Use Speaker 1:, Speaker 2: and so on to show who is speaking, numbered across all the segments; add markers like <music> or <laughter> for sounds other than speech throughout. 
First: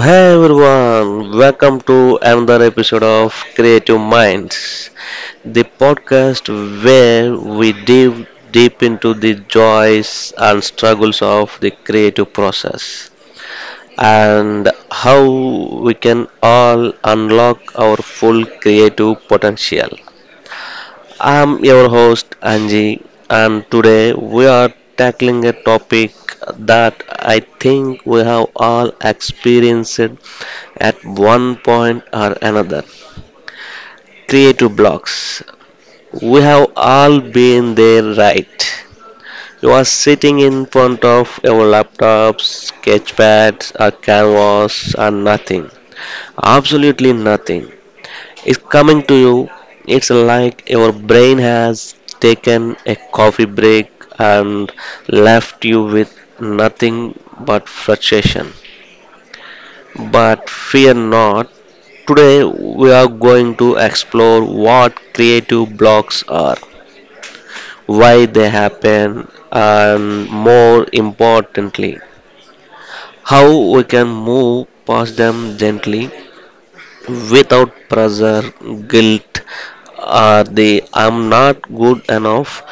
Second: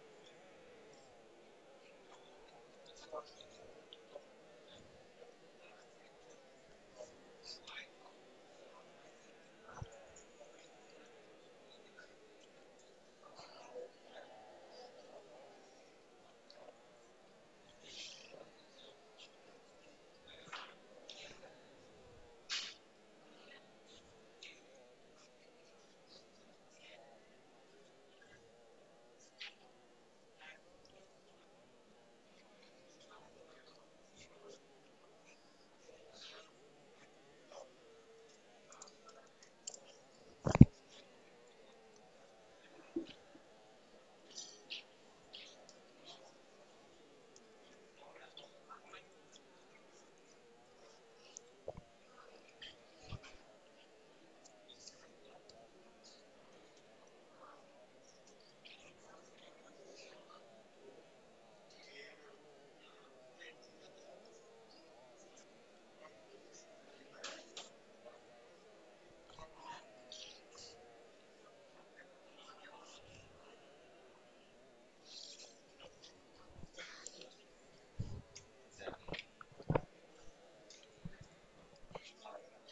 Speaker 1: hey everyone, welcome to another episode of Creative Minds, the podcast where we dive deep into the joys and struggles of the creative process and how we can all unlock our full creative potential. I'm your host Angie, and today we are tackling a topic that I think we have all experienced at one point or another. Creative blocks. We have all been there, right? You are sitting in front of your laptop, sketchpad, or canvas, or nothing. Absolutely nothing. It's coming to you. It's like your brain has taken a coffee break and left you with nothing but frustration. But fear not. Today, we are going to explore what creative blocks are, why they happen, and more importantly, how we can move past them gently without pressure, guilt, or the I'm not good enough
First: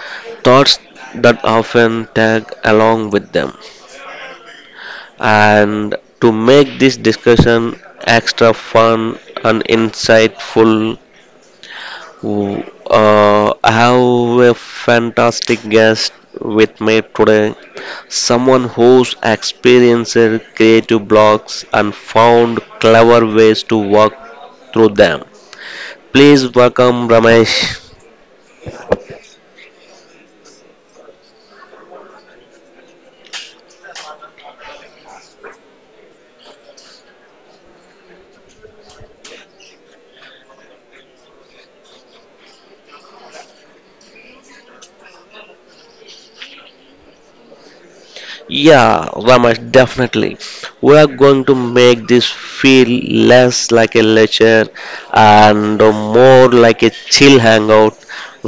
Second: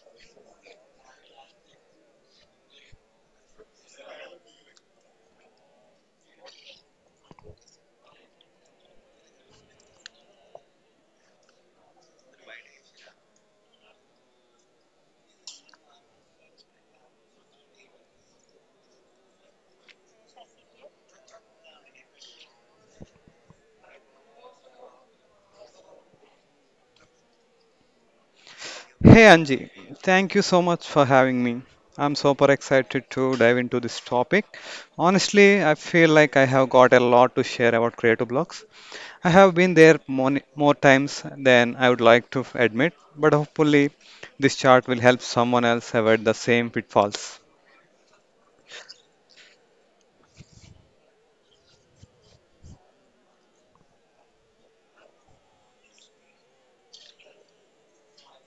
Speaker 1: thoughts that often tag along with them. And to make this discussion extra fun and insightful, Ooh, I have a fantastic guest with me today. Someone who's experienced creative blocks and found clever ways to work through them. Please welcome Ramesh.
Speaker 2: Hey Anji, thank you so much for having me. I'm super excited to dive into this topic. Honestly, I feel like I have got a lot to share about creative blocks. I have been there more times than I would like to admit, but hopefully, this chart will help someone else avoid the same pitfalls.
Speaker 1: Yeah, Ramesh, definitely. We are going to make this feel less like a lecture and more like a chill hangout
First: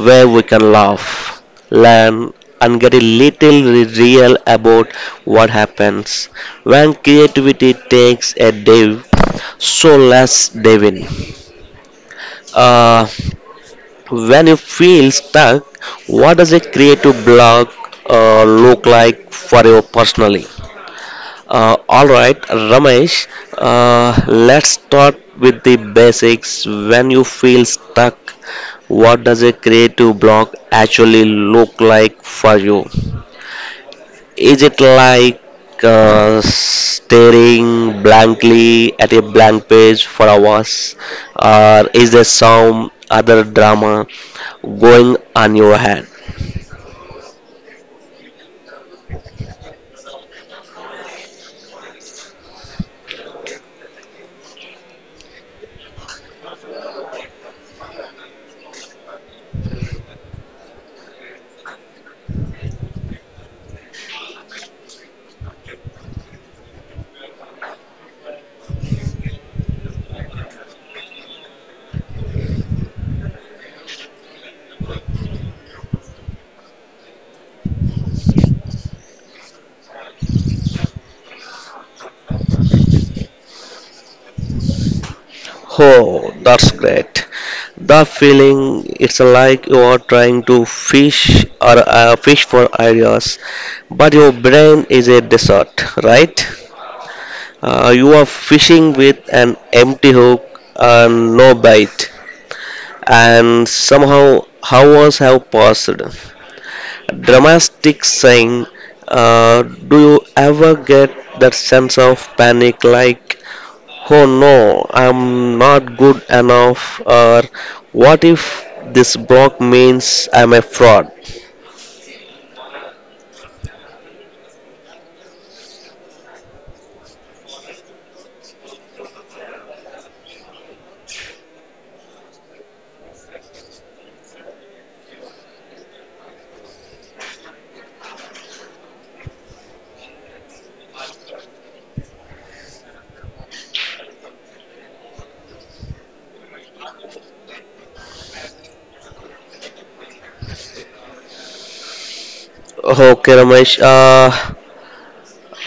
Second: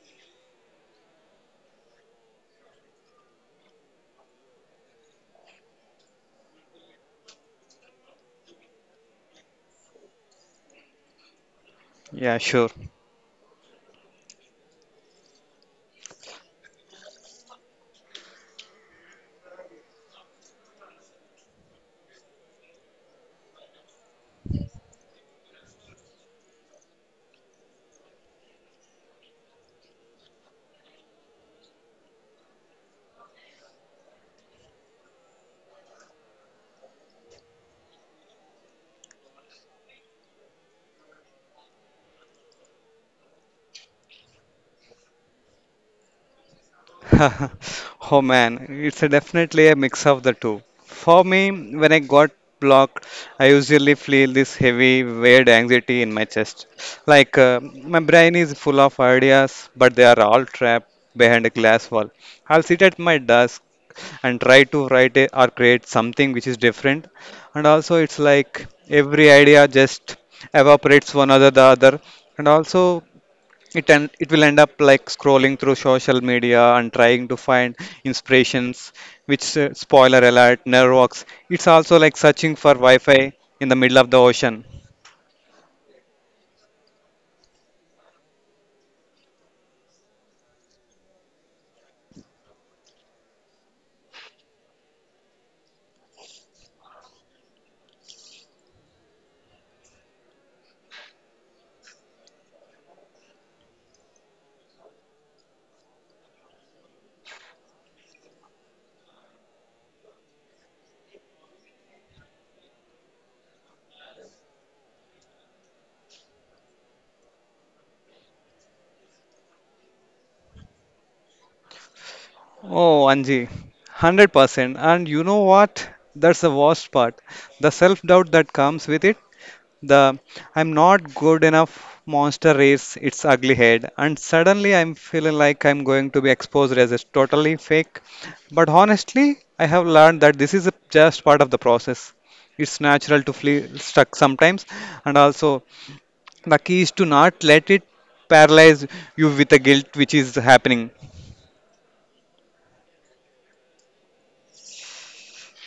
Speaker 1: where we can laugh, learn, and get a little real about what happens when creativity takes a dive. So let's dive in.
Speaker 2: Yeah, sure.
Speaker 1: Uh, when you feel stuck, what does a creative block look like for you personally? All right, Ramesh, let's start with the basics. When you feel stuck, what does a creative block actually look like for you? Is it like staring blankly at a blank page for hours, or is there some other drama going on your head?
Speaker 2: <laughs> Oh man, it's a definitely a mix of the two. For me, when I got blocked, I usually feel this heavy, weird anxiety in my chest. Like my brain is full of ideas, but they are all trapped behind a glass wall. I'll sit at my desk and try to write a, or create something which is different. And also, it's like every idea just evaporates one after the other. And also, it will end up like scrolling through social media and trying to find inspirations which spoiler alert, never works. It's also like searching for wi-fi in the middle of the ocean.
Speaker 1: Oh, that's great. The feeling it's like you are trying to fish for ideas, but your brain is a desert, right? You are fishing with an empty hook and no bite, and somehow hours have passed. Dramatic saying, do you ever get that sense of panic like oh no, I'm not good enough, or what if this block means I'm a fraud?
Speaker 2: Oh Anji, 100%. And you know what, that's the worst part, the self doubt that comes with it. The I'm not good enough monster raised its ugly head, and suddenly I'm feeling like I'm going to be exposed as a totally fake. But honestly, I have learned that this is just part of the process. It's natural to feel stuck sometimes, and also the key is to not let it paralyze you with the guilt which is happening.
Speaker 1: Okay, Ramesh,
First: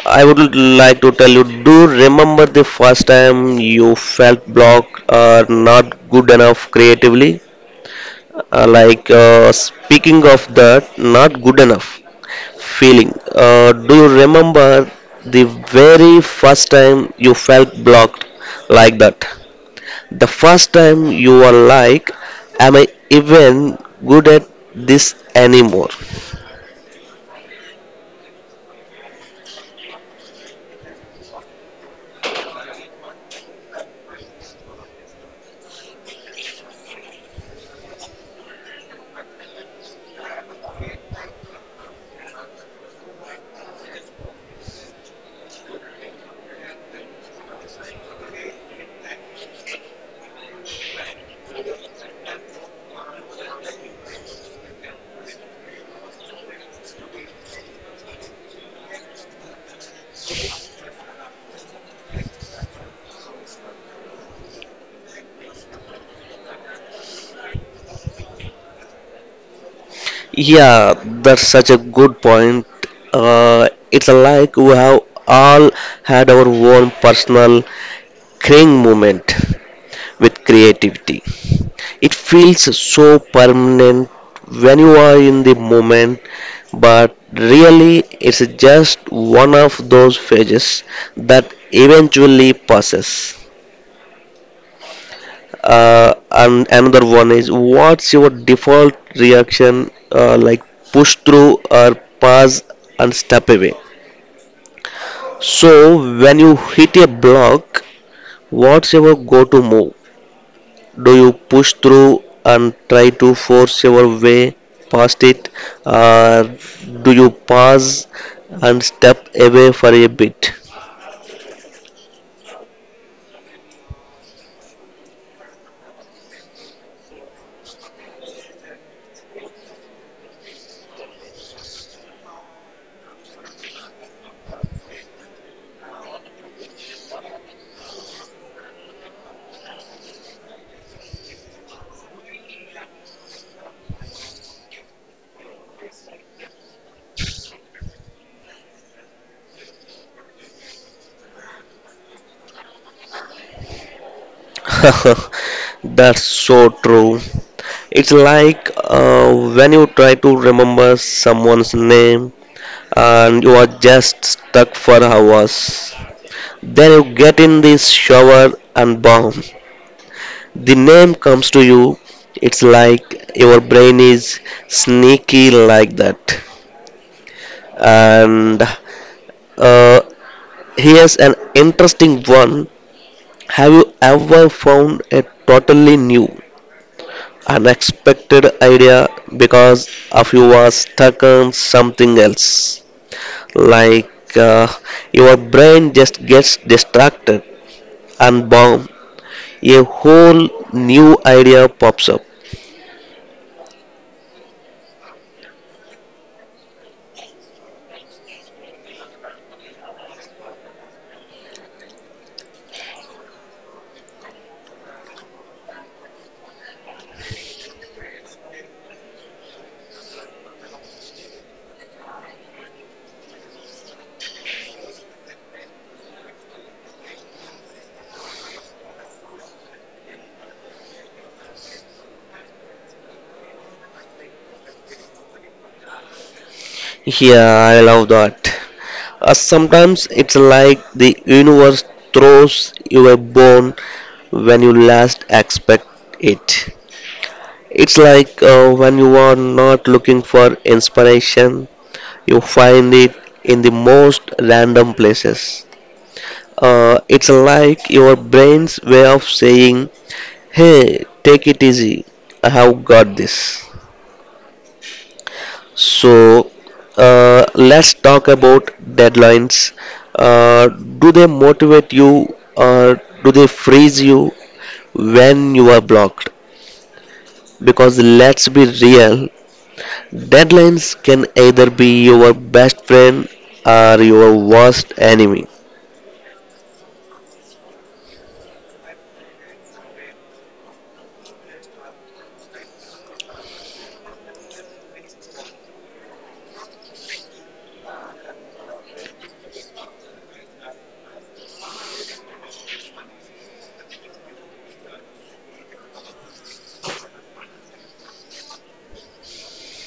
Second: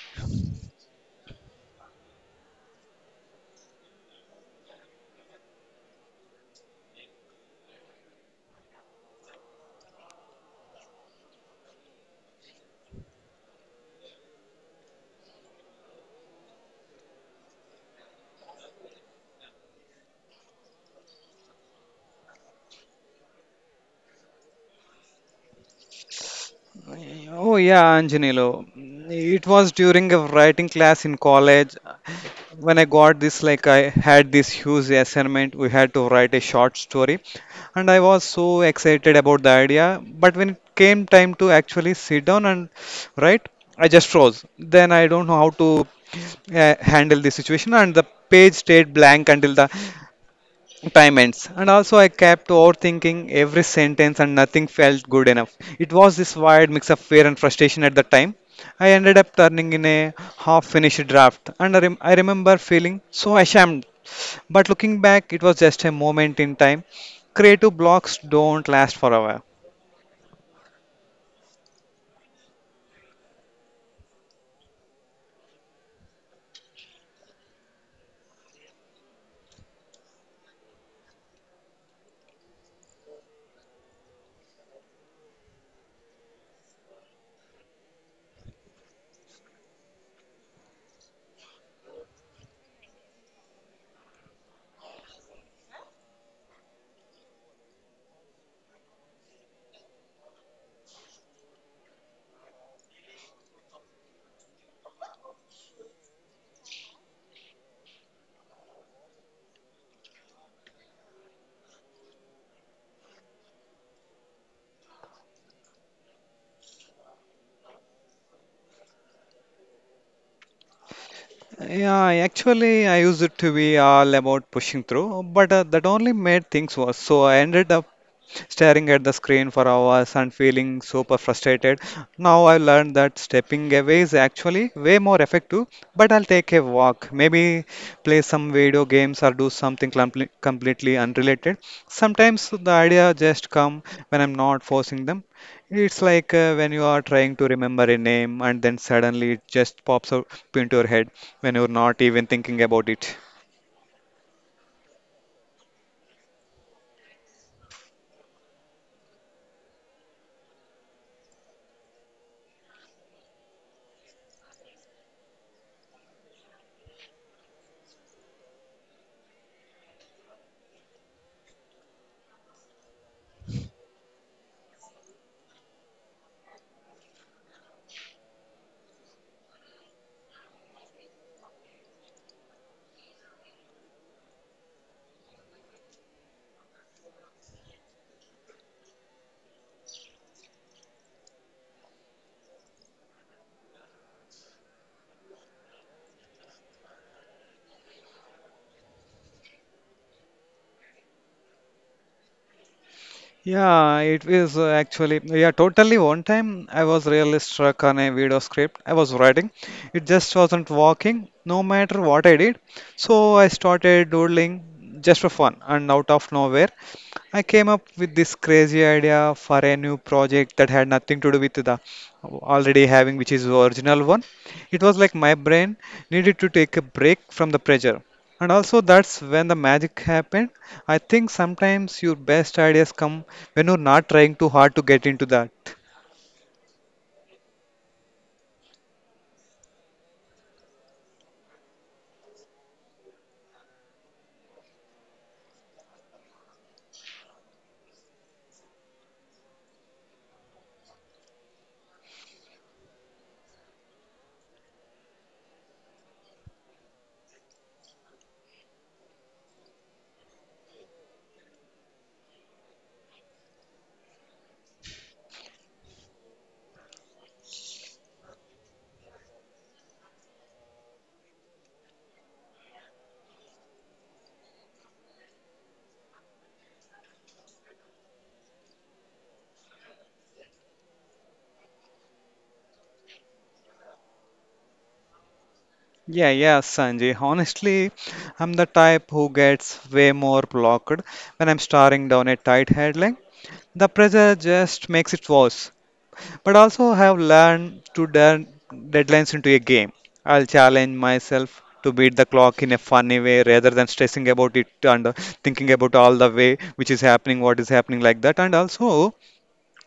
Speaker 1: I would like to tell you do remember the first time you felt blocked or not good enough creatively? Like, speaking of that, not good enough feeling, do you remember the very first time you felt blocked like that? The first time you are like, am I even good at this anymore?
Speaker 2: Oh yeah, Anjanilo. It was during a writing class in college when I got this, like I had this huge assignment. We had to write a short story, and I was so excited about the idea. But when it came time to actually sit down and write, I just froze. Then I don't know how to handle the situation, and the page stayed blank until the time ends. And also, I kept overthinking every sentence and nothing felt good enough. It was this wild mix of fear and frustration at the time. I ended up turning in a half finished draft, and I remember feeling so ashamed. But looking back, it was just a moment in time. Creative blocks don't last forever.
Speaker 1: Yeah, that's such a good point. It's like we have all had our own personal crying moment with creativity. It feels so permanent when you are in the moment, but really it's just one of those phases that eventually passes. And another one is what's your default reaction like push through or pass and step away? So when you hit a block, what's your go-to move? Do you push through and try to force your way past it? Or do you pause and step away for a bit?
Speaker 2: Yeah, actually, I used it to be all about pushing through, but that only made things worse. So I ended up staring at the screen for hours and feeling super frustrated. Now I learned that stepping away is actually way more effective, but I'll take a walk, maybe play some video games or do something completely unrelated. Sometimes the idea just come when I'm not forcing them. It's like when you are trying to remember a name and then suddenly it just pops up into your head when you're not even thinking about it.
Speaker 1: <laughs> That's so true. It's like when you try to remember someone's name and you are just stuck for hours. Then you get in this shower and bomb. The name comes to you. It's like your brain is sneaky like that. And uh, here's an interesting one. Have you ever found a totally new unexpected idea because of you are stuck on something else. Like your brain just gets distracted and boom, a whole new idea pops up.
Speaker 2: Yeah, it is actually, yeah, totally. One time I was really struck on a video script I was writing. It just wasn't working, no matter what I did. So I started doodling just for fun, and out of nowhere, I came up with this crazy idea for a new project that had nothing to do with the already having, which is the original one. It was like my brain needed to take a break from the pressure. And also, that's when the magic happened. I think sometimes your best ideas come when you're not trying too hard to get into that.
Speaker 1: Yeah, I love that. Sometimes it's like the universe throws you a bone when you last expect it. It's like when you are not looking for inspiration, you find it in the most random places. It's like your brain's way of saying, hey, take it easy, I have got this. So, let's talk about deadlines. Do they motivate you or do they freeze you when you are blocked? Because let's be real, deadlines can either be your best friend or your worst enemy.
Speaker 2: Yeah, yeah, Sanjay. Honestly, I'm the type who gets way more blocked when I'm staring down a tight headline. The pressure just makes it worse, but also have learned to turn deadlines into a game. I'll challenge myself to beat the clock in a funny way rather than stressing about it and thinking about all the way which is happening, what is happening like that. And also,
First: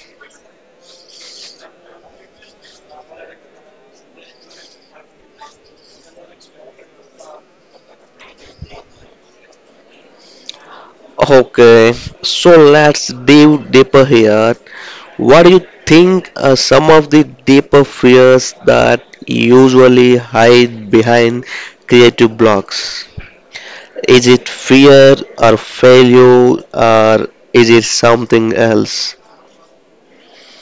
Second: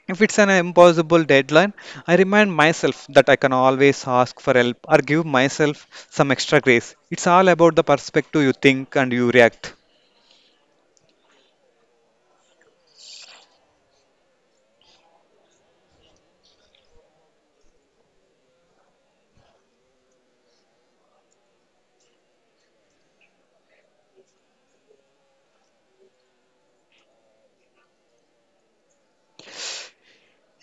Speaker 2: if it's an impossible deadline, I remind myself that I can always ask for help or give myself some extra grace. It's all about the perspective you think and you react.
Speaker 1: Okay, so let's dive deeper here. What do you think are some of the deeper fears that usually hide behind creative blocks? Is it fear or failure or is it something else?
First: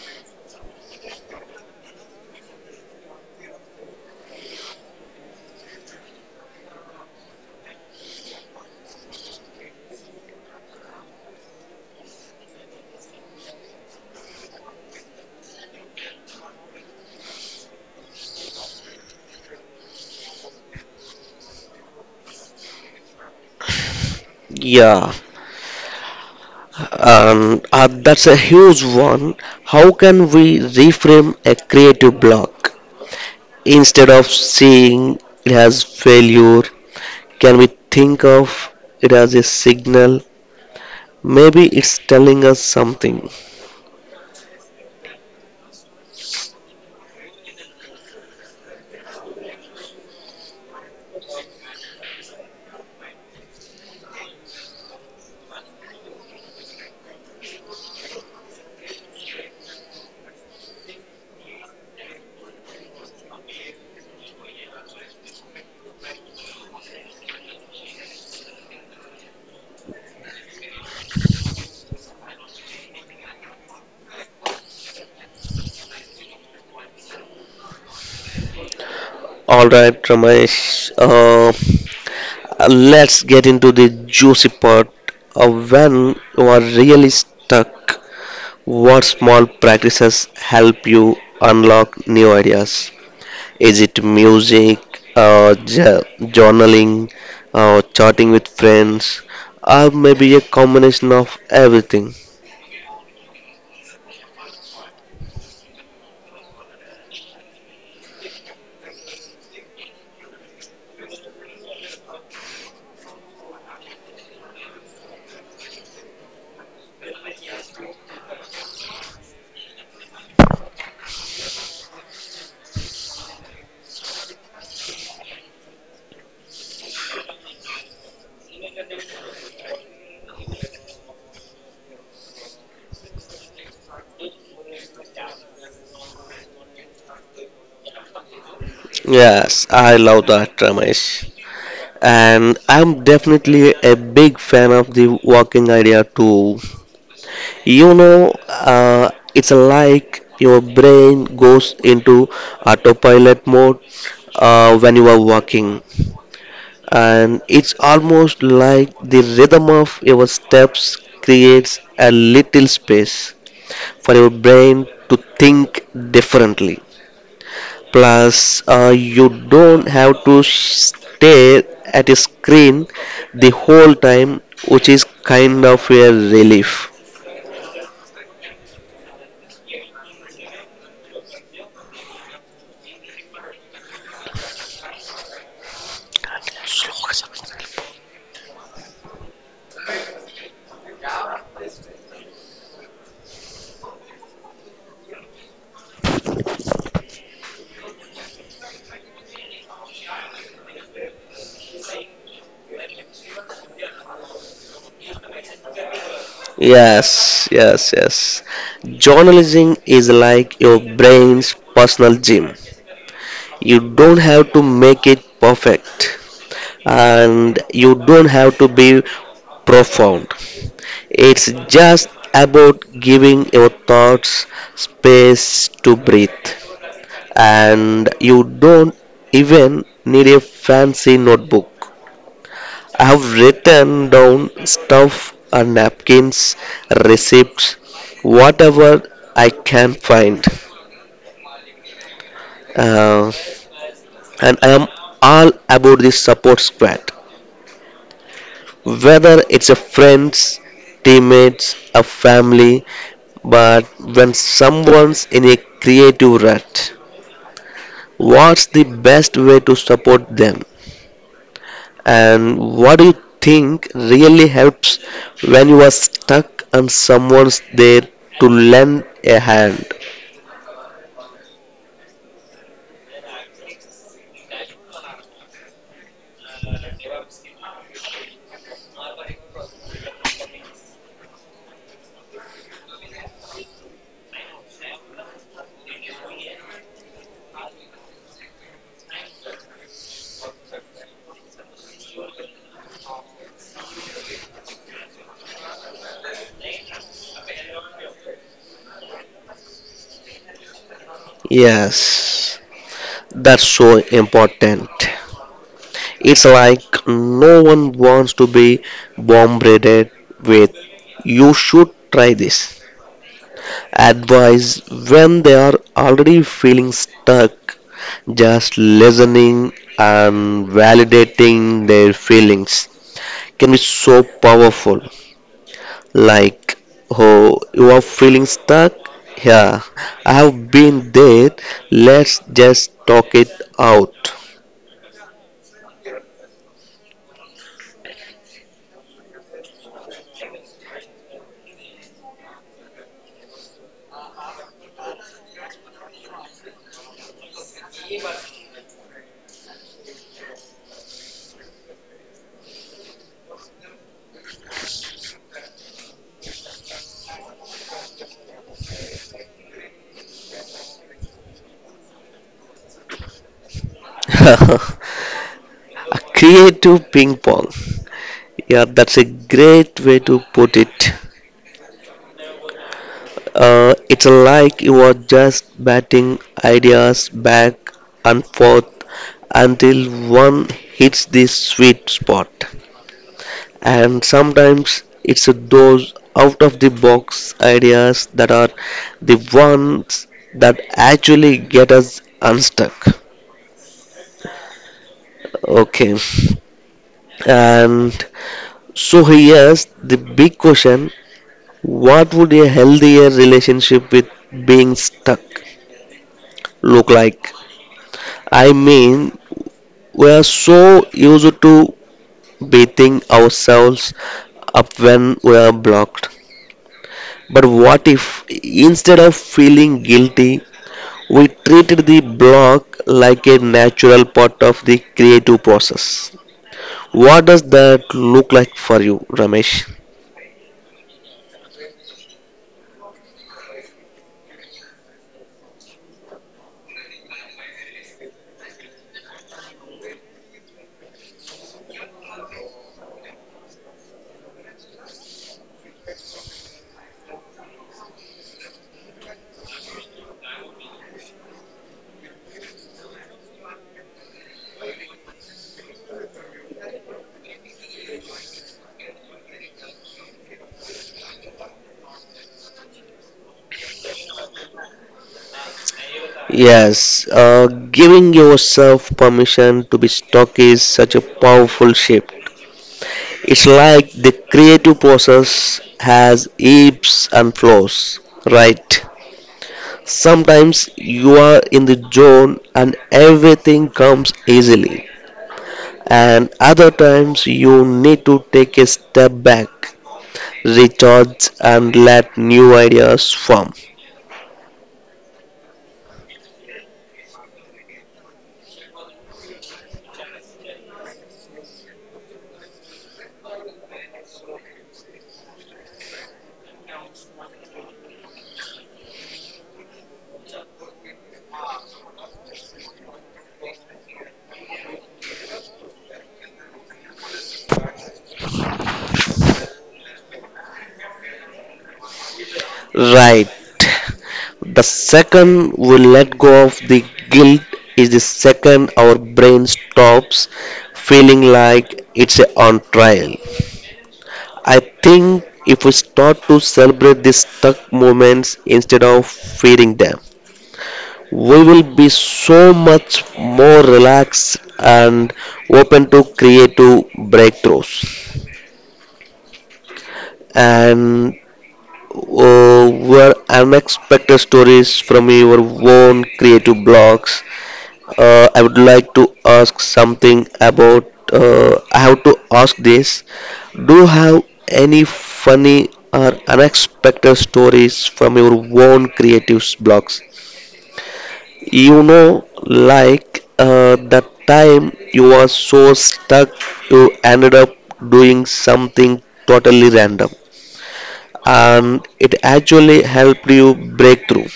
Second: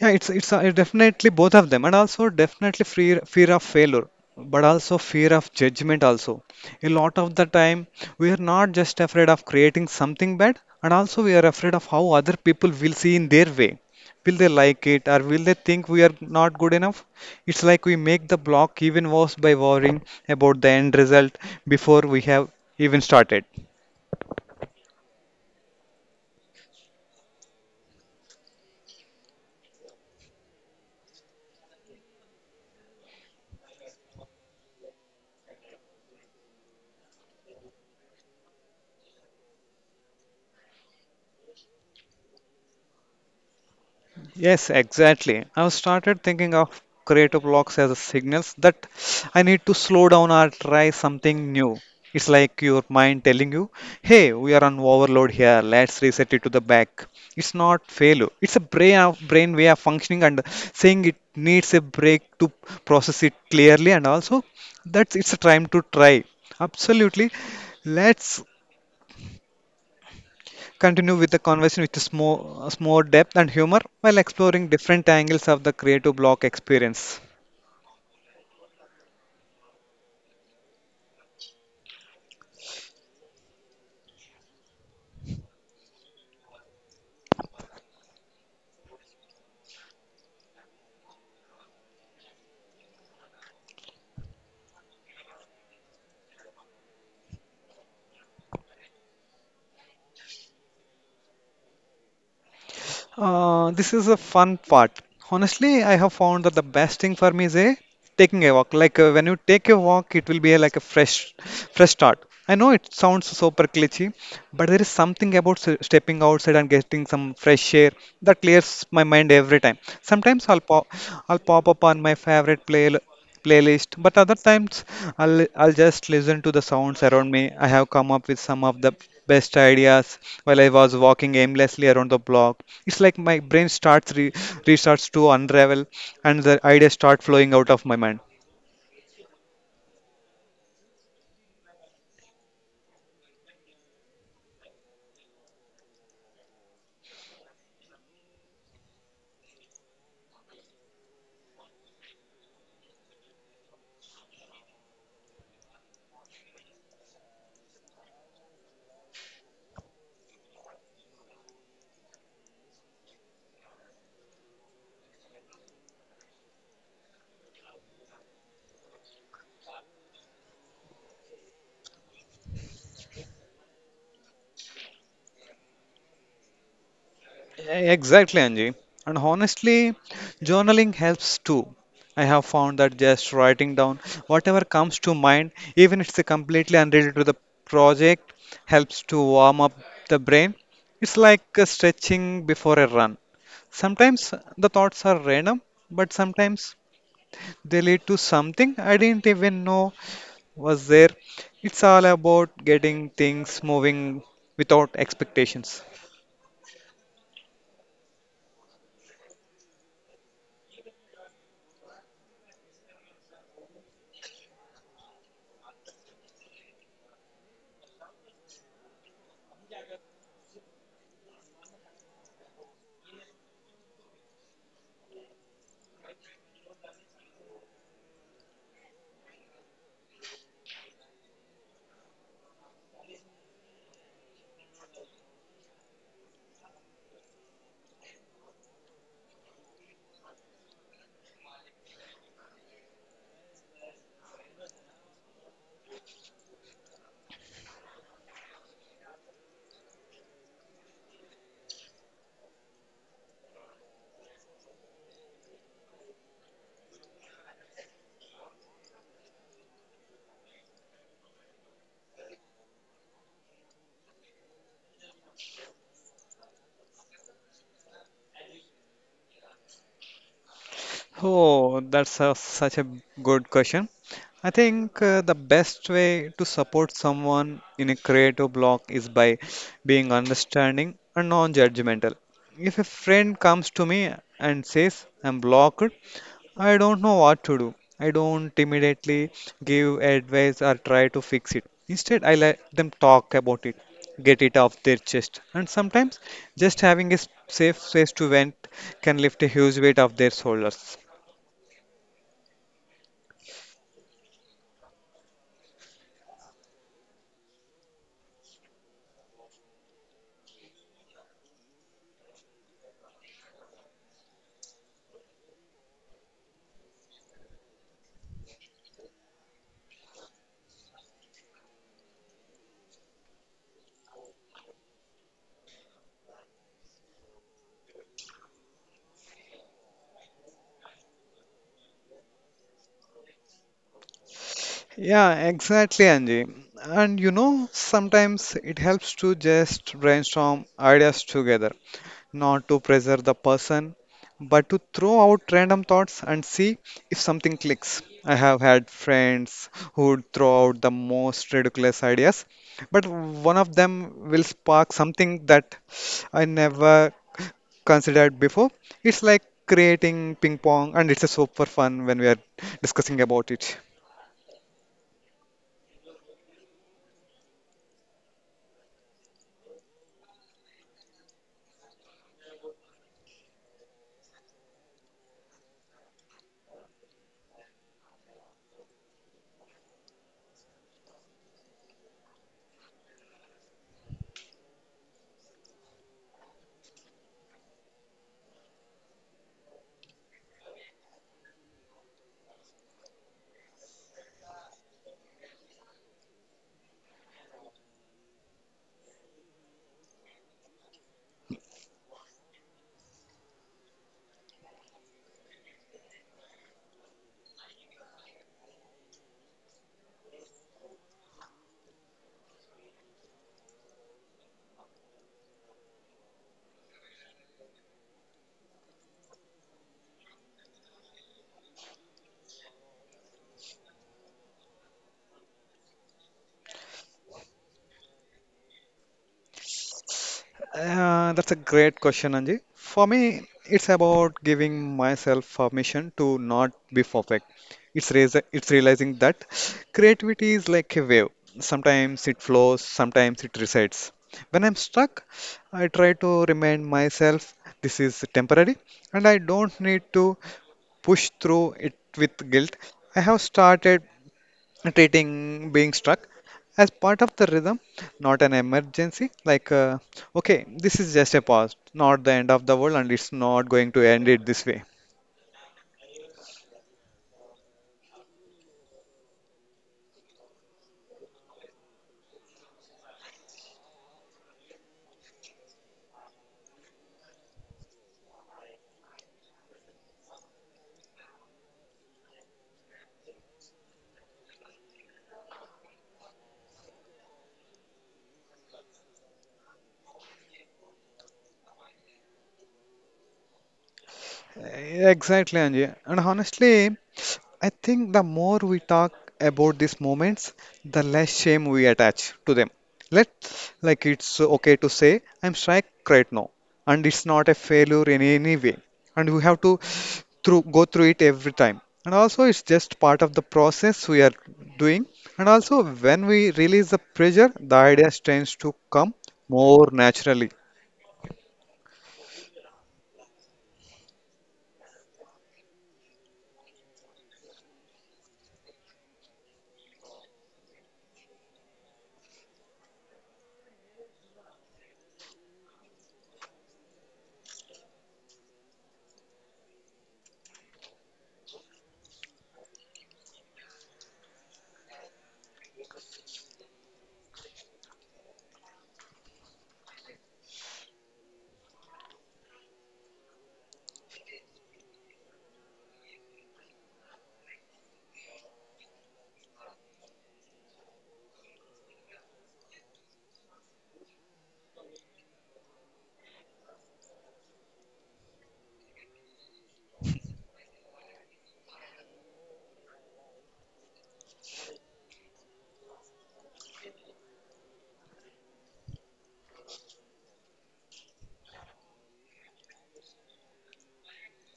Speaker 2: Yeah, it's definitely both of them, and also definitely fear of failure, but also fear of judgment also. A lot of the time, we are not just afraid of creating something bad, and also we are afraid of how other people will see in their way. Will they like it, or will they think we are not good enough? It's like we make the block even worse by worrying about the end result before we have even started.
Speaker 1: Yeah, and that's a huge one. How can we reframe a creative block? Instead of seeing it as failure, can we think of it as a signal? Maybe it's telling us something.
Speaker 2: Yes, exactly. I've started thinking of creative blocks as a signals that I need to slow down or try something new. It's like your mind telling you, hey, we are on overload here, let's reset it to the back. It's not failure. It's a brain of brain way of functioning and saying it needs a break to process it clearly, and also that's it's a time to try. Absolutely. Let's continue with the conversation with more depth and humor while exploring different angles of the creative block experience.
Speaker 1: All right, Ramesh. Uh, let's get into the juicy part. Uh, when you are really stuck, what small practices help you unlock new ideas? Is it music, journaling, chatting with friends, or maybe a combination of everything?
Speaker 2: This is a fun part. Honestly, I have found that the best thing for me is a taking a walk. Like when you take a walk, it will be a, like a fresh start. I know it sounds super cliche, but there is something about stepping outside and getting some fresh air that clears my mind every time. Sometimes I'll pop up on my favorite playlist, but other times I'll just listen to the sounds around me. I have come up with some of the best ideas while I was walking aimlessly around the block. It's like my brain starts re restarts to unravel and the ideas start flowing out of my mind.
Speaker 1: Yes, I love that, Ramesh, and I'm definitely a big fan of the walking idea too. It's like your brain goes into autopilot mode when you are walking, and it's almost like the rhythm of your steps creates a little space for your brain to think differently. Plus, you don't have to stare at a screen the whole time, which is kind of a relief.
Speaker 2: Exactly, Anji. And honestly, journaling helps too. I have found that just writing down whatever comes to mind, even if it's completely unrelated to the project, helps to warm up the brain. It's like stretching before a run. Sometimes the thoughts are random, but sometimes they lead to something I didn't even know was there. It's all about getting things moving without expectations.
Speaker 1: Yes, yes, yes. Journalism is like your brain's personal gym. You don't have to make it perfect, and you don't have to be profound. It's just about giving your thoughts space to breathe, and you don't even need a fancy notebook. I have written down stuff and napkins, receipts, whatever I can find. Uh, and I am all about this support squad, whether it's a friends, teammates, a family. But when someone's in a creative rut, what's the best way to support them? And what do you think really helps when you are stuck and someone's there to lend a hand?
Speaker 2: Oh, such a good question. I think the best way to support someone in a creative block is by being understanding and non-judgmental. If a friend comes to me and says, I'm blocked, I don't know what to do. I don't immediately give advice or try to fix it. Instead, I let them talk about it, get it off their chest. And sometimes just having a safe space to vent can lift a huge weight off their shoulders.
Speaker 1: Yes, that's so important. It's like no one wants to be bombarded with you should try this advice when they are already feeling stuck. Just listening and validating their feelings can be so powerful. Like, oh, you are feeling stuck, yeah, I have been there, let's just talk it out.
Speaker 2: Yeah, exactly, Anji. And you know, sometimes it helps to just brainstorm ideas together, not to pressure the person, but to throw out random thoughts and see if something clicks. I have had friends who would throw out the most ridiculous ideas, but one of them will spark something that I never considered before. It's like creating ping pong, and it's a super fun when we are discussing about it.
Speaker 1: <laughs> A creative ping pong, yeah, that's a great way to put it. It's like you are just batting ideas back and forth until one hits the sweet spot. And sometimes it's those out of the box ideas that are the ones that actually get us unstuck. Okay. And so here's the big question: what would a healthier relationship with being stuck look like? I mean, we are so used to beating ourselves up when we are blocked, but what if instead of feeling guilty, we treated the block like a natural part of the creative process. What does that look like for you, Ramesh?
Speaker 2: That's a great question, Anji. For me, it's about giving myself permission to not be perfect. It's realizing that creativity is like a wave. Sometimes it flows, sometimes it resides. When I'm stuck, I try to remind myself this is temporary and I don't need to push through it with guilt. I have started treating being struck as part of the rhythm, not an emergency. Like, okay, this is just a pause, not the end of the world, and it's not going to end it this way.
Speaker 1: Yes, giving yourself permission to be stuck is such a powerful shift. It's like the creative process has ebbs and flows, right? Sometimes you are in the zone and everything comes easily, and other times you need to take a step back, recharge and let new ideas form.
Speaker 2: Exactly, Anjay. And honestly, I think the more we talk about these moments, the less shame we attach to them. Let Like it's okay to say I'm strike right now, and it's not a failure in any way. And we have to through go through it every time. And also, it's just part of the process we are doing. And also, when we release the pressure, the ideas tends to come more naturally.
Speaker 1: Right. The second we let go of the guilt is the second our brain stops feeling like it's on trial. I think if we start to celebrate these stuck moments instead of feeding them, we will be so much more relaxed and open to creative breakthroughs. And uh, were unexpected stories from your own creative blogs. I would like to ask something about. I have to ask this. Do you have any funny or unexpected stories from your own creative blogs? The time you were so stuck, you ended up doing something totally random and it actually helped you break through.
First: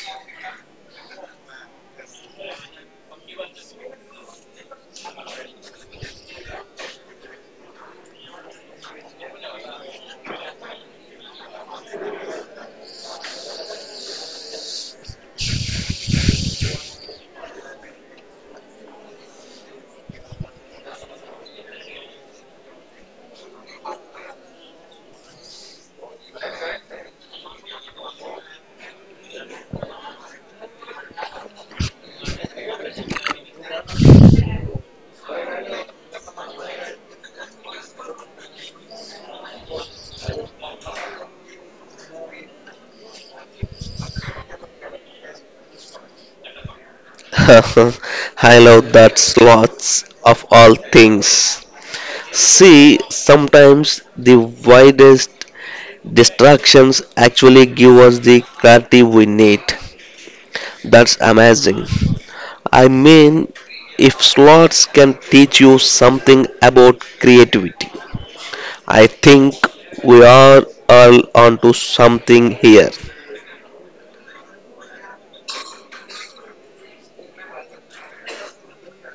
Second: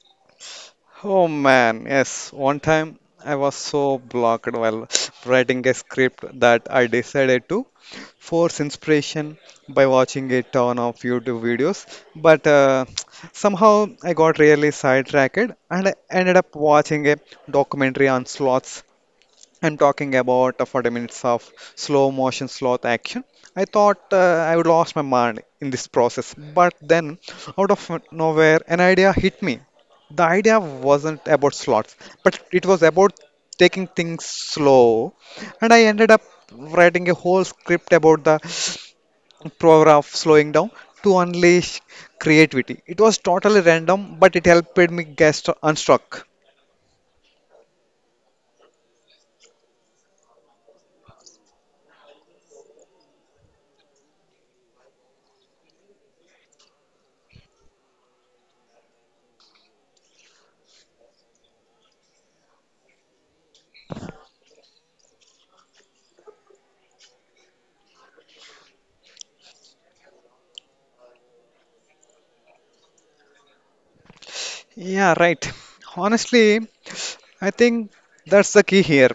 Speaker 2: Oh man, yes. One time I was so blocked while <sniffs> writing a script that I decided to force inspiration by watching a ton of YouTube videos. But <tsk> somehow I got really sidetracked and I ended up watching a documentary on sloths. I'm talking about 40 minutes of slow motion sloth action. I thought I would lost my mind in this process, but then out of nowhere, an idea hit me. The idea wasn't about slots, but it was about taking things slow, and I ended up writing a whole script about the power of slowing down to unleash creativity. It was totally random, but it helped me get unstuck.
Speaker 1: <laughs> I love that, slots of all things. See, sometimes the widest distractions actually give us the clarity we need. That's amazing. I mean, if slots can teach you something about creativity, I think we are all onto something here.
Speaker 2: Yeah, right. Honestly, I think that's the key here.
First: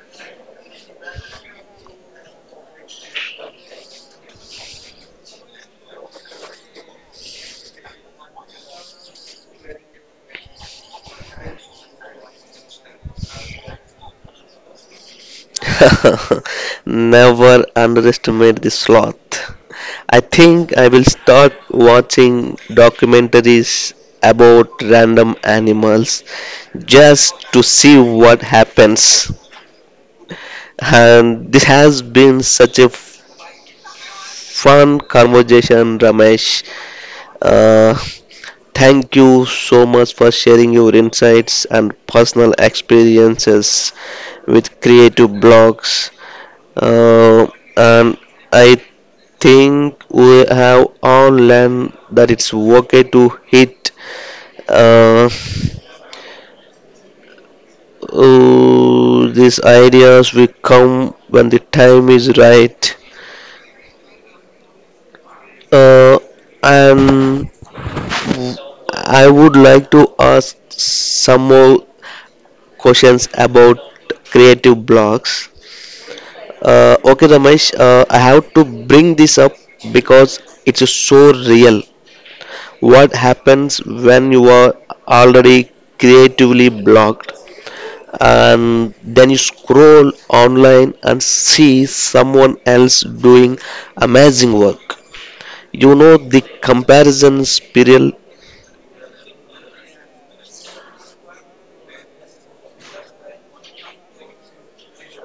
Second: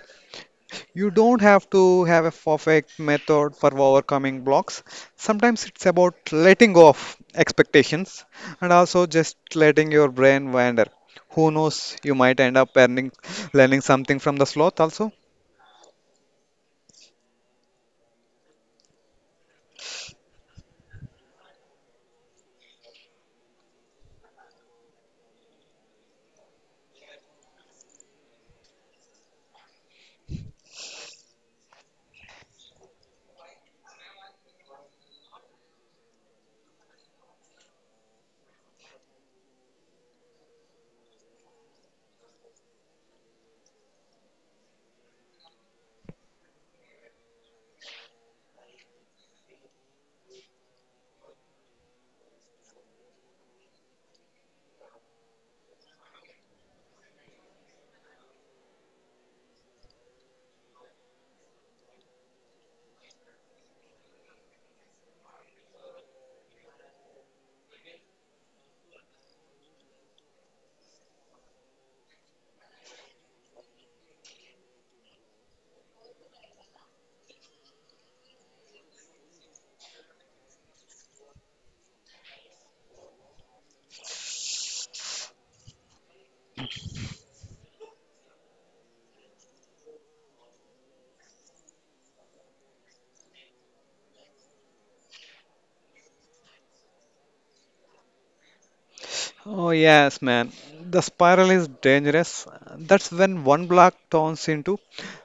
Speaker 2: You don't have to have a perfect method for overcoming blocks. Sometimes it's about letting go of expectations and also just letting your brain wander. Who knows, you might end up earning, learning something from the sloth also.
Speaker 1: <laughs> Never underestimate the sloth. I think I will start watching documentaries about random animals just to see what happens. And this has been such a fun conversation, Ramesh. Uh, Thank you so much for sharing your insights and personal experiences with creative blogs. Uh, and I think we have all learned that it's okay to hit uh, oh, these ideas will come when the time is right. uh, and I would like to ask some more questions about creative blocks. Okay, Ramesh. I have to bring this up because it's so real. What happens when you are already creatively blocked and then you scroll online and see someone else doing amazing work? You know, the comparison spiral.
Speaker 2: Oh, yes, man. The spiral is dangerous. That's when one block turns into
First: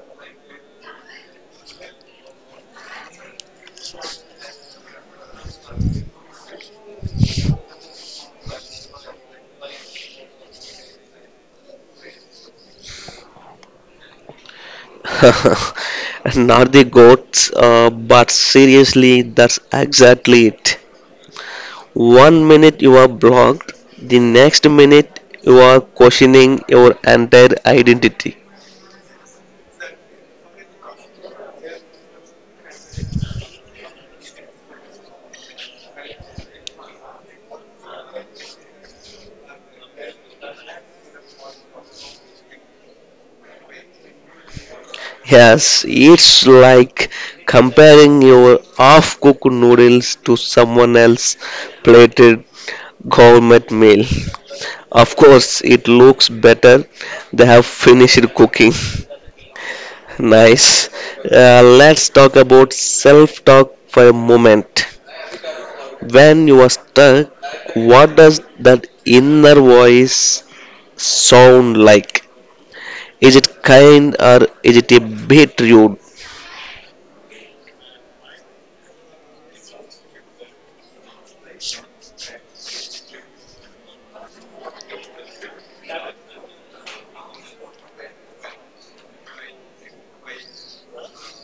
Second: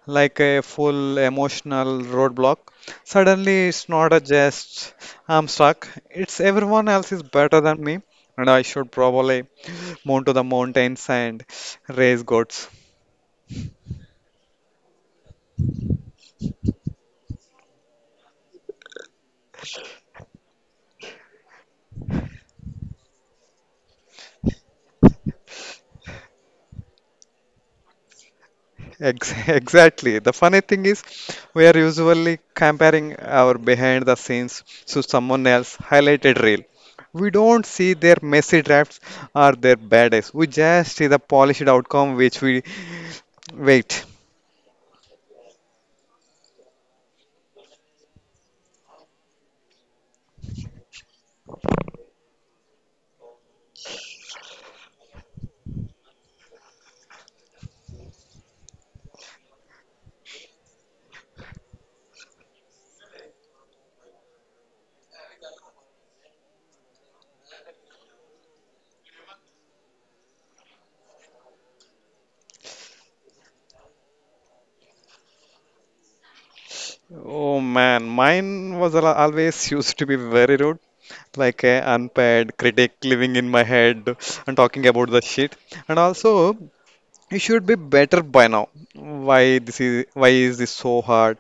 Speaker 2: like a full emotional roadblock. Suddenly, it's not a just I'm stuck. It's everyone else is better than me, and I should probably mount to the mountains and raise goats.
Speaker 1: <laughs> Not the goats, but seriously, that's exactly it. One minute you are blocked, the next minute you are questioning your entire identity.
Speaker 2: <laughs> Exactly. The funny thing is, we are usually comparing our behind the scenes to someone else highlighted reel. We don't see their messy drafts or their bad days. We just see the polished outcome, which we wait.
Speaker 1: Yes, it's like comparing your half cooked noodles to someone else's plated gourmet meal. Of course, it looks better. They have finished cooking. <laughs> Nice. Let's talk about self talk for a moment. When you are stuck, what does that inner voice sound like? Is it kind or is it a bit rude?
Speaker 2: Oh man, mine was always <laughs> used to be very rude, like an unpaid critic living in my head and talking about the shit. And also, you should be better by now. Why is this so hard?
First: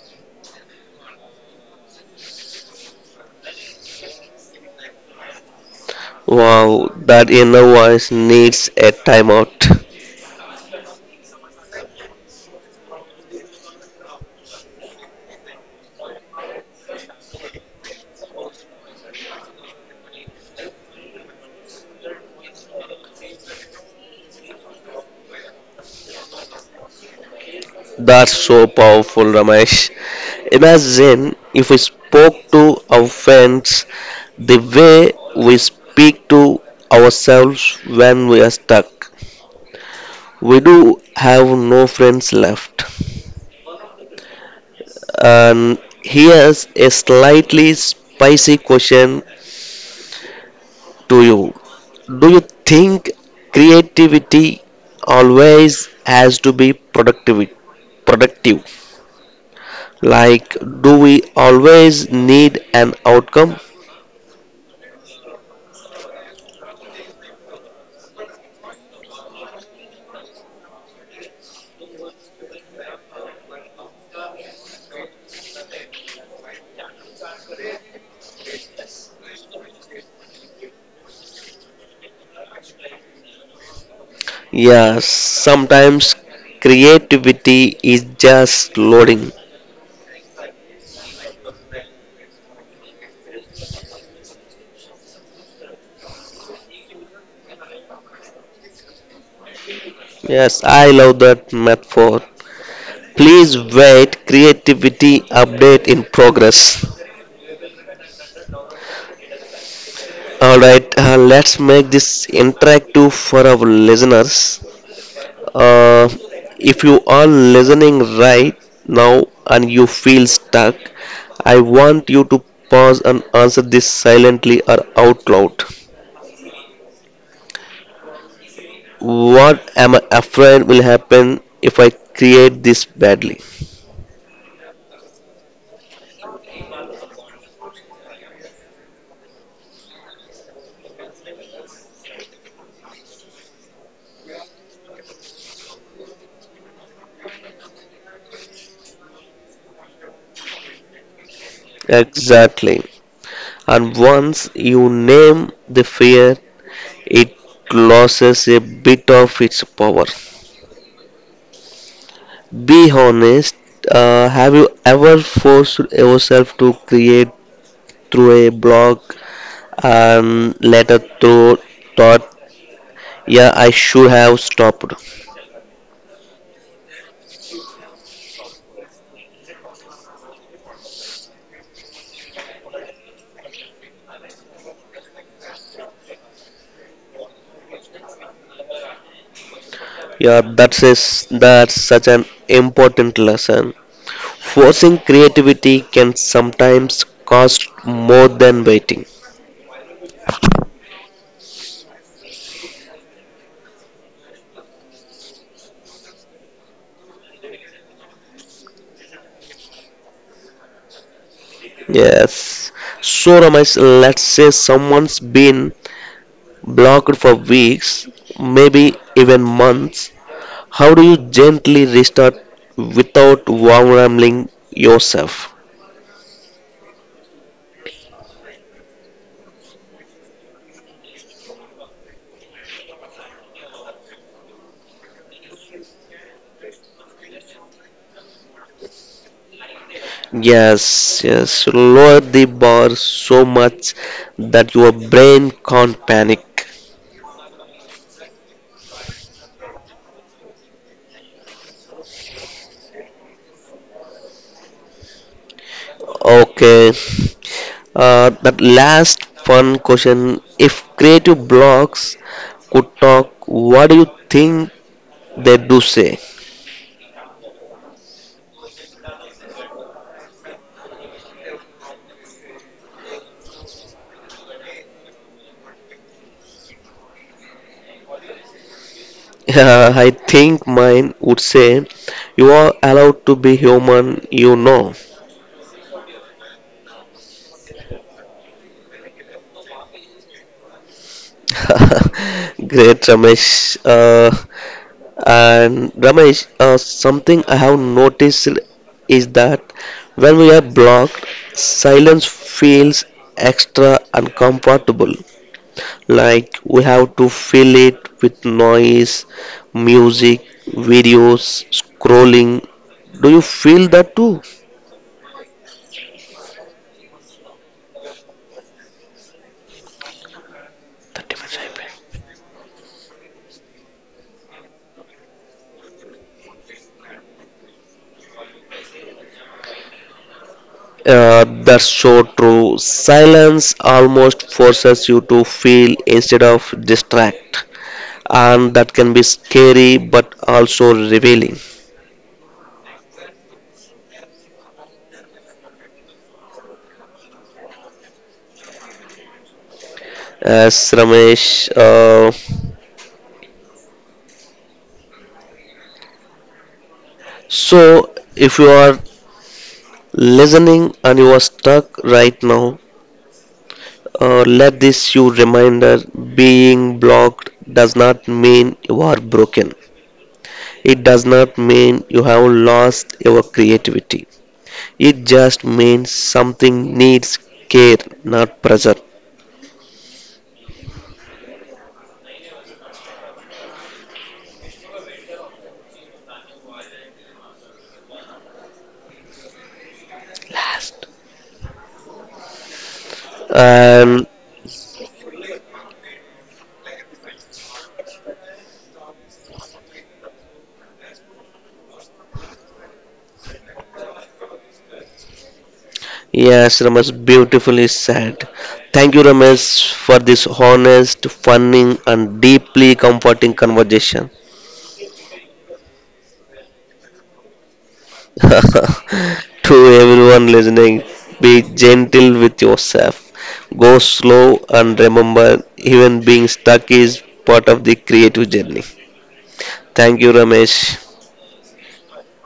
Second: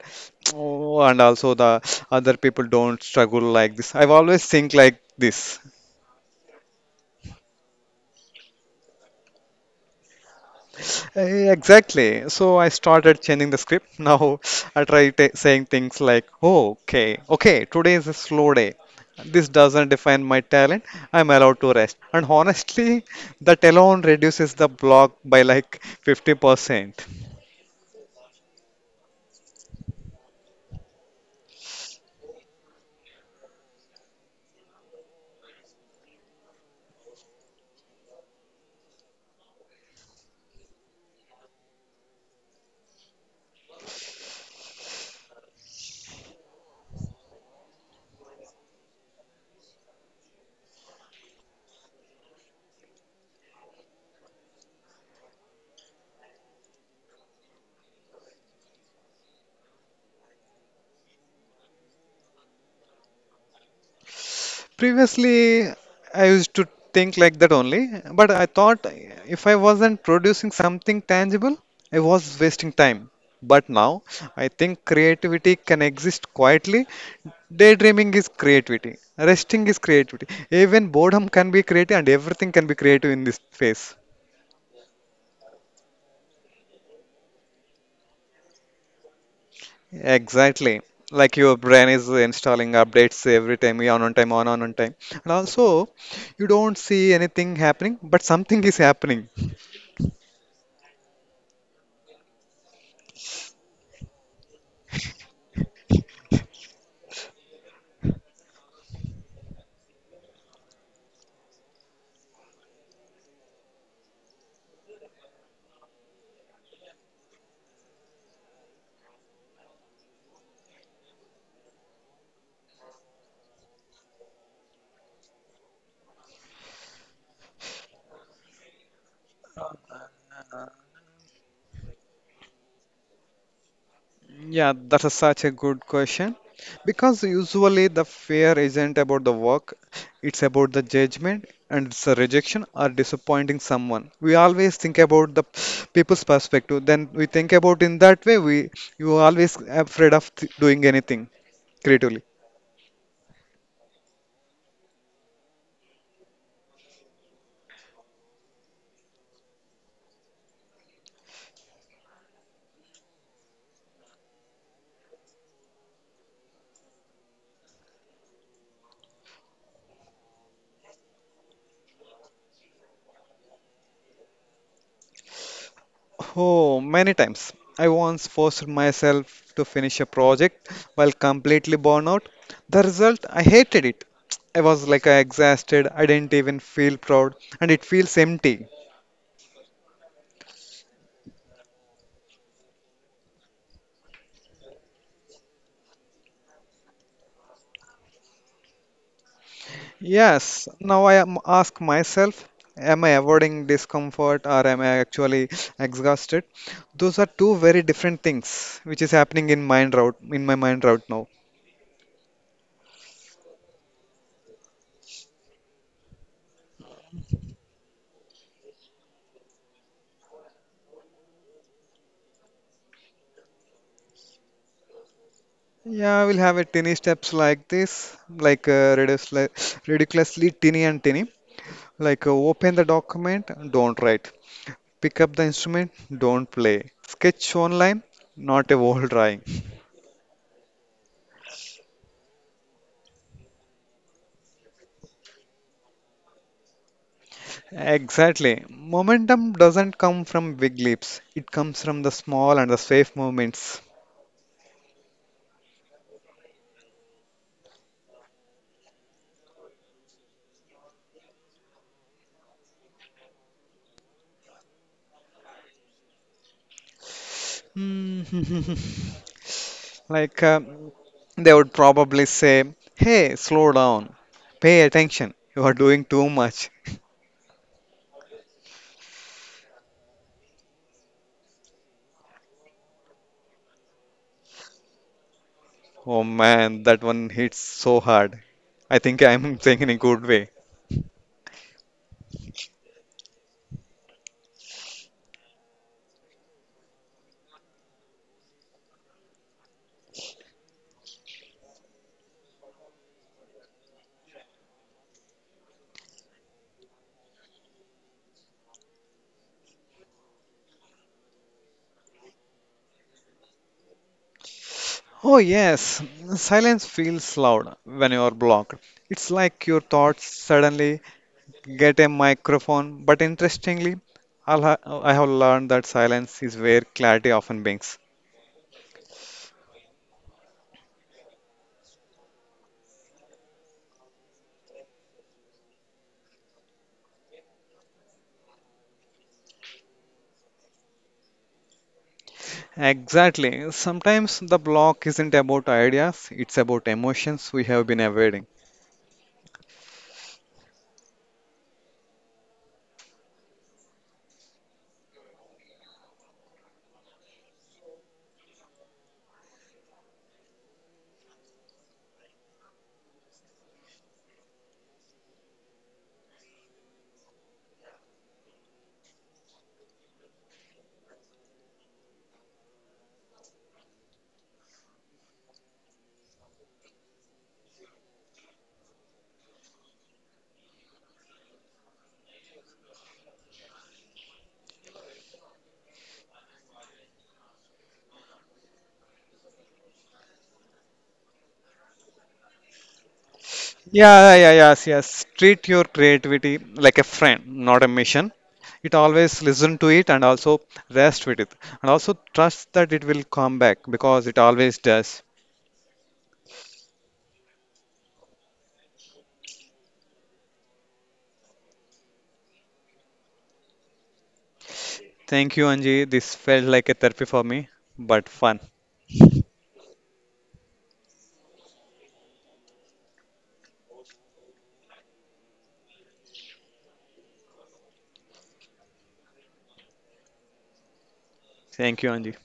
Speaker 2: Oh, and also the other people don't struggle like this. I've always think like this.
Speaker 1: Wow, that inner voice needs a timeout.
Speaker 2: Exactly. So I started changing the script. <laughs> Now I try t saying things like, "Oh, okay, okay, today is a slow day. This doesn't define my talent. I'm allowed to rest." And honestly, <laughs> that alone reduces the block by like 50%.
Speaker 1: That's so powerful, Ramesh. Imagine if we spoke to our friends the way we speak to ourselves when we are stuck. We do have no friends left. And here's a slightly spicy question to you: do you think creativity always has to be Productive? Like, do we always need an outcome?
Speaker 2: Previously, I used to think like that only, but I thought if I wasn't producing something tangible, I was wasting time. But now, I think creativity can exist quietly. Daydreaming is creativity, resting is creativity. Even boredom can be creative, and everything can be creative in this phase.
Speaker 1: Yes, sometimes creativity is just loading.
Speaker 2: Exactly. Like your brain is installing updates every time, on time, on time. And also, you don't see anything happening, but something is happening.
Speaker 1: Yes, I love that metaphor. Please wait, creativity update in progress. Alright, let's make this interactive for our listeners. Uh, if you are listening right now and you feel stuck, I want you to pause and answer this silently or out loud. What am I afraid will happen if I create this badly?
Speaker 2: Yeah, that is such a good question. Because usually the fear isn't about the work, it's about the judgment and it's a rejection or disappointing someone. We always think about the people's perspective. Then we think about in that way, we you are always afraid of th doing anything creatively.
Speaker 1: Exactly. And once you name the fear, it loses a bit of its power. Be honest. Have you ever forced yourself to create through a blog and later through thought, yeah, I should have stopped?
Speaker 2: Oh, many times. I once forced myself to finish a project while completely born out. The result, I hated it. I was like exhausted. I didn't even feel proud, and it feels empty.
Speaker 1: Yeah, that's such an important lesson. Forcing creativity can sometimes cost more than waiting.
Speaker 2: Yes, now I am ask myself, am I avoiding discomfort or am I actually exhausted? Those are two very different things, which is happening in my mind route now.
Speaker 1: Yes. So, Ramesh, let's say someone's been blocked for weeks, maybe even months. How do you gently restart without wrangling yourself?
Speaker 2: Yeah, we'll have a tiny steps like this, like ridiculously tiny and tiny. Like open the document, don't write. Pick up the instrument, don't play. Sketch online, not a wall drawing. <laughs>
Speaker 1: Yes, yes. Lower the bar so much that your brain can't panic.
Speaker 2: Exactly. Momentum doesn't come from big leaps. It comes from the small and the safe movements.
Speaker 1: Okay. That last fun question. If creative blocks could talk, what do you think they do say? <laughs>
Speaker 2: Hmm. <laughs> Like they would probably say, "Hey, slow down. Pay attention. You are doing too much." <laughs>
Speaker 1: I think mine would say, you are allowed to be human.
Speaker 2: Oh man, that one hits so hard. I think I'm <laughs> saying in a good way.
Speaker 1: <laughs> Great, Ramesh. And Ramesh, something I have noticed is that when we are blocked, silence feels extra uncomfortable. Like we have to fill it with noise, music, videos, scrolling. Do you feel that too?
Speaker 2: Oh, yes, silence feels loud when you are blocked. It's like your thoughts suddenly
Speaker 1: 30 minutes
Speaker 2: get
Speaker 1: iPad.
Speaker 2: a microphone, but interestingly, I'll ha- I have learned that silence is where clarity often begins.
Speaker 1: That's so true. Silence almost forces you to feel instead of distract, and that can be scary but also revealing.
Speaker 2: Exactly. Sometimes the block isn't about ideas, it's about emotions we have been avoiding.
Speaker 1: As Ramesh, so if you are listening and you are stuck right now, let this you reminder being blocked does not mean you are broken. It does not mean you have lost your creativity. It just means something needs care, not pressure. Last.
Speaker 2: Yeah,
Speaker 1: And
Speaker 2: yeah, yeah, yes, yes. Treat your creativity like a friend, not a mission. It always listen to it and also rest with it. And also trust that it will come back because it always does.
Speaker 1: yes, Ramesh beautifully said. Thank you, Ramesh, for this honest, funny, and deeply comforting conversation.
Speaker 2: Thank you, Anji. This felt like a therapy for me, but fun.
Speaker 1: <laughs> To everyone listening, be gentle with yourself. Go slow and remember, even being stuck is part of the creative journey. Thank you, Ramesh.
Speaker 2: Thank you, Anji.